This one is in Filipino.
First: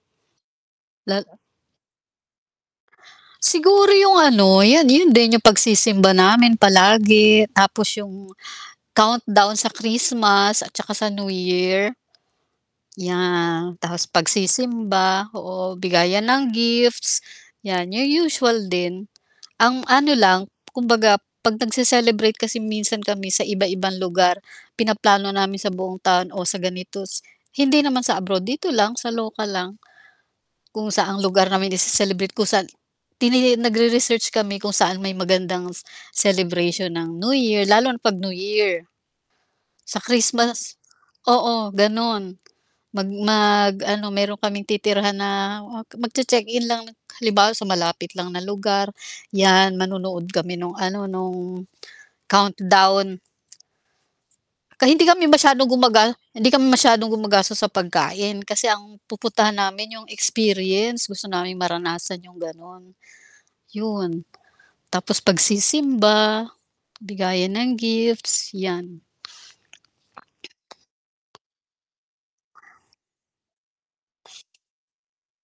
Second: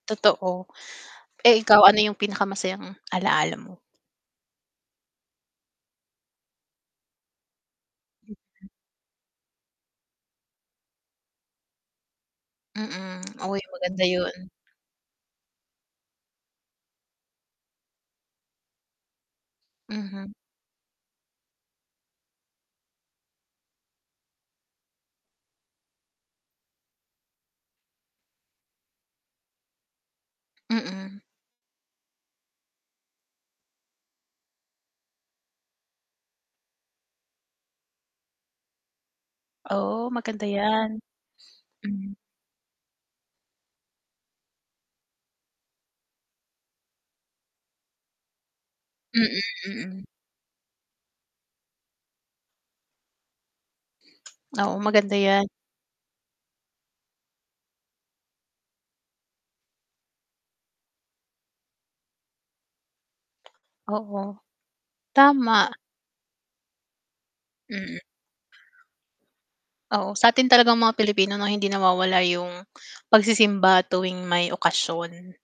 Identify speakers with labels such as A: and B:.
A: Totoo.
B: Lala
A: Eh, ikaw ano yung pinaka masayang alaala mo?
B: Siguro yung ano, yan yun din yung pagsisimba namin palagi tapos yung
A: Mm.
B: countdown sa Christmas at saka sa New Year.
A: Mm, oy,
B: Yeah,
A: maganda
B: tas
A: yun.
B: pagsisimba, oo, bigayan ng gifts, yan, yung usual din. Ang ano
A: Mhm.
B: lang, kumbaga 'pag nagse-celebrate kasi minsan kami sa iba-ibang lugar, pinaplano namin sa buong taon o sa ganito hindi naman sa abroad dito lang sa lokal lang. Kung saan ang
A: Mm.
B: lugar namin ise-celebrate kung saan tini nagre-research kami kung saan may magandang celebration ng New Year lalo na pag New Year. Sa
A: Oo, maganda
B: Christmas
A: yan.
B: oo,
A: Hm.
B: ganun mag mag ano meron kaming titirahan na magche -check in lang halimbawa sa malapit lang na lugar,
A: Mm,
B: yan,
A: mm.
B: manonood kami nung ano nung countdown.
A: Oo,
B: Ka hindi
A: maganda
B: kami
A: yan.
B: masyadong gumaga hindi kami masyadong gumagastos sa pagkain kasi ang pupuntahan namin yung experience gusto naming maranasan yung ganon
A: Oo,
B: yun. Tapos
A: tama.
B: pagsisimba, bigayan ng
A: Mm.
B: gifts, yan.
A: Oo, sa atin talagang mga Pilipino' no, hindi nawawala yung pagsisimba tuwing may okasyon.